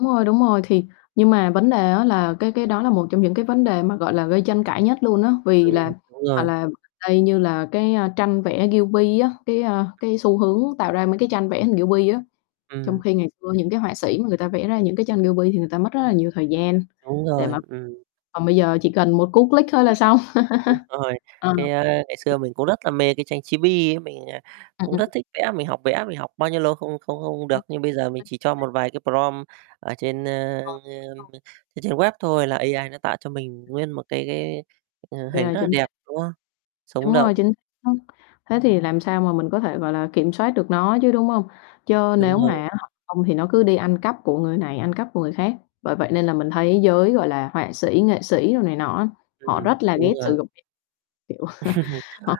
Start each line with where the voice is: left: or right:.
left: Đúng rồi, đúng rồi. Thì nhưng mà vấn đề á là cái cái đó là một trong những cái vấn đề mà, gọi là, gây tranh cãi nhất luôn á, vì
right: Ừm,
left: là
right: đúng
left: hoặc
right: rồi.
left: là đây như là cái, a, tranh vẽ Ghibli á, cái, a, cái xu hướng tạo ra mấy cái tranh vẽ hình Ghibli á. Trong
right: Ừm.
left: khi ngày xưa những cái họa sĩ mà người ta vẽ ra những cái tranh Ghibli thì người ta mất rất là nhiều thời gian
right: Đúng
left: để
right: rồi,
left: mà
right: ừm.
left: còn bây giờ chỉ cần một cú click thôi là xong.
right: Đúng rồi,
left: Ờ.
right: cái, a, ngày xưa mình cũng rất là mê cái tranh Chibi á, mình, à,
left: Ừm,
right: cũng rất
left: ừm.
right: thích vẽ, mình học vẽ, mình học bao nhiêu lâu không không không không được, nhưng bây giờ mình chỉ cho
left: [unintelligible]
right: một vài cái prompt ở trên, ơ,
left: Ờ,
right: ờm,
left: luôn.
right: trên trên web thôi là AI nó tạo cho mình nguyên một cái cái, ờ, hình
left: Yeah,
right: rất là
left: chính
right: đẹp,
left: xác.
right: đúng không? Sống
left: Đúng
right: động.
left: rồi, chính [unintelligible] thế thì làm sao mà mình có thể, gọi là, kiểm soát được nó chứ, đúng hông?
right: Ừm,
left: Chớ
right: đúng
left: nếu mà á
right: rồi.
left: hả, hông thì nó cứ đi ăn cắp của người này, ăn cắp của người khác, bởi vậy
right: Ừm.
left: nên là mình thấy giới, gọi là, họa sĩ, nghệ sĩ đồ này nọ á, họ
right: Ừm,
left: rất là
right: đúng
left: ghét
right: rồi.
left: sử dụng, kiểu, họ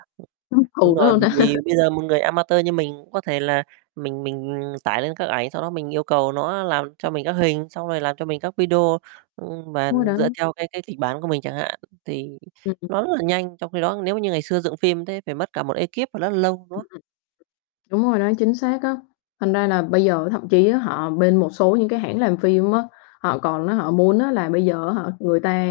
left: căm
right: Đúng
left: thù nó
right: rồi,
left: luôn.
right: bởi vì bây giờ một người a ma tơ như mình cũng có thể là mình mình tải lên các ảnh, sau đó mình yêu cầu nó làm cho mình các hình, xong rồi làm cho mình các video, ưm, mà
left: Đúng rồi
right: dựa
left: đấy.
right: theo cái cái kịch bản của mình chẳng hạn, thì
left: Ừm, ừm.
right: nó rất là nhanh, trong khi đó nếu như ngày xưa dựng phim thế phải mất cả một ekip và nó lâu, đúng
left: Ừm, ừm.
right: không?
left: Đúng rồi đấy, chính xác á, thành ra là bây giờ thậm chí á họ bên một số những cái hãng làm phim á họ còn á, họ muốn á là bây giờ á hả, người ta,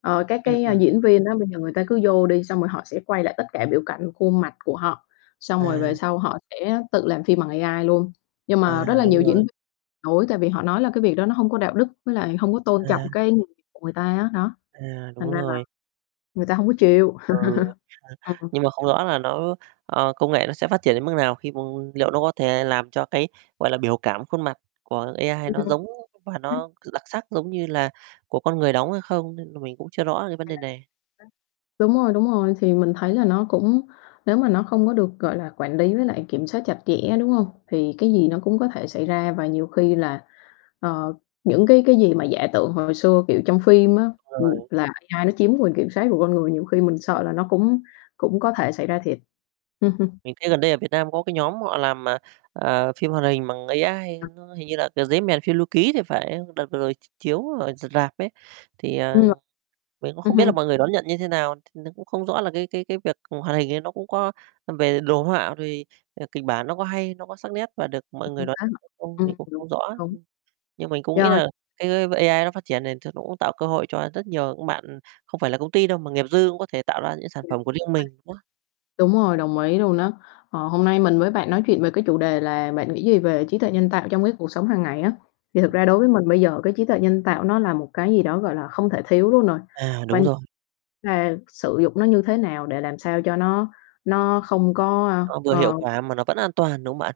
left: ờ, các
right: Ừm,
left: cái
right: ừm.
left: diễn viên á bây giờ người ta cứ vô đi xong rồi họ sẽ quay lại tất cả biểu cảnh khuôn mặt của họ, xong rồi về
right: À.
left: sau họ sẽ tự làm phim bằng AI luôn. Nhưng mà
right: À,
left: rất là nhiều
right: đúng
left: diễn
right: rồi.
left: viên đối tại vì họ nói là cái việc đó nó hông có đạo đức với lại hông có tôn trọng
right: À.
left: cái [unintelligible] của người ta á, đó,
right: À, đúng
left: thành ra là
right: rồi.
left: người ta hông có
right: Ừm,
left: chịu.
right: ừ, ừ,
left: Ừm.
right: nhưng mà không rõ là nó ờ, công nghệ nó sẽ phát triển đến mức nào khi [unintelligible] liệu nó có thể làm cho cái, gọi là, biểu cảm khuôn mặt của AI
left: Ừm.
right: nó giống và
left: Ừm.
right: nó [unintelligible] đặc sắc, giống như là của con người đóng hay không, nên là mình cũng chưa rõ cái vấn đề
left: [unintelligible]
right: này.
left: Đúng rồi, đúng rồi, thì mình thấy là nó cũng nếu mà nó không có được, gọi là, quản lý với lại kiểm soát chặt chẽ, đúng hông? Thì cái gì nó cũng có thể xảy ra và nhiều khi là, ờ, những cái cái gì mà giả tưởng hồi xưa, kiểu, trong phim á, ừm,
right: Rồi.
left: là AI nó chiếm quyền kiểm soát của con người, nhiều khi mình sợ là nó cũng cũng có thể xảy ra thiệt. Ừm, ừm.
right: Mình thấy gần đây ở Việt Nam có cái nhóm họ làm, à, ờ, phim hoạt hình bằng AI,
left: Ờ.
right: nó hình như là, kiểu, "Dế Mèn Phiêu Lưu Ký" thì phải, đợt vừa rồi ch chiếu ở r rạp ấy, thì, à,
left: Ừ.
right: mình cũng
left: Ừm
right: không biết là
left: hưm.
right: mọi người đón nhận như thế nào, t nó cũng không rõ là cái cái cái việc hoạt hình ấy nó cũng có về đồ họa thì, ờ, kịch bản nó có hay, nó có sắc nét và được mọi người đón nhận
left: [unintelligible]
right: hay không, mình
left: Ừm, đúng,
right: cũng
left: đúng,
right: không rõ.
left: đúng.
right: Ưm, nhưng mình cũng nghĩ
left: Rồi.
right: là cái, ơ, AI nó phát triển để cho nó cũng tạo cơ hội cho rất nhiều những bạn không phải là công ty đâu, mà nghiệp dư cũng có thể tạo ra những cái sản
left: [unintelligible]
right: phẩm của riêng mình [unintelligible]
left: Đúng rồi, đồng ý luôn á. Ờ, hôm nay mình với bạn nói chuyện về cái chủ đề là bạn nghĩ gì về trí tuệ nhân tạo trong cái cuộc sống hàng ngày á, thì thực
right: [unintelligible]
left: ra đối với mình bây giờ cái trí tuệ nhân tạo nó là một cái gì đó, gọi là, không thể thiếu luôn rồi,
right: À, đúng
left: quan
right: rồi.
left: là sử dụng nó như thế nào để làm sao cho nó nó không có, ơ,
right: Nó vừa hiệu
left: ờ
right: quả mà nó vẫn an toàn, đúng không bạn?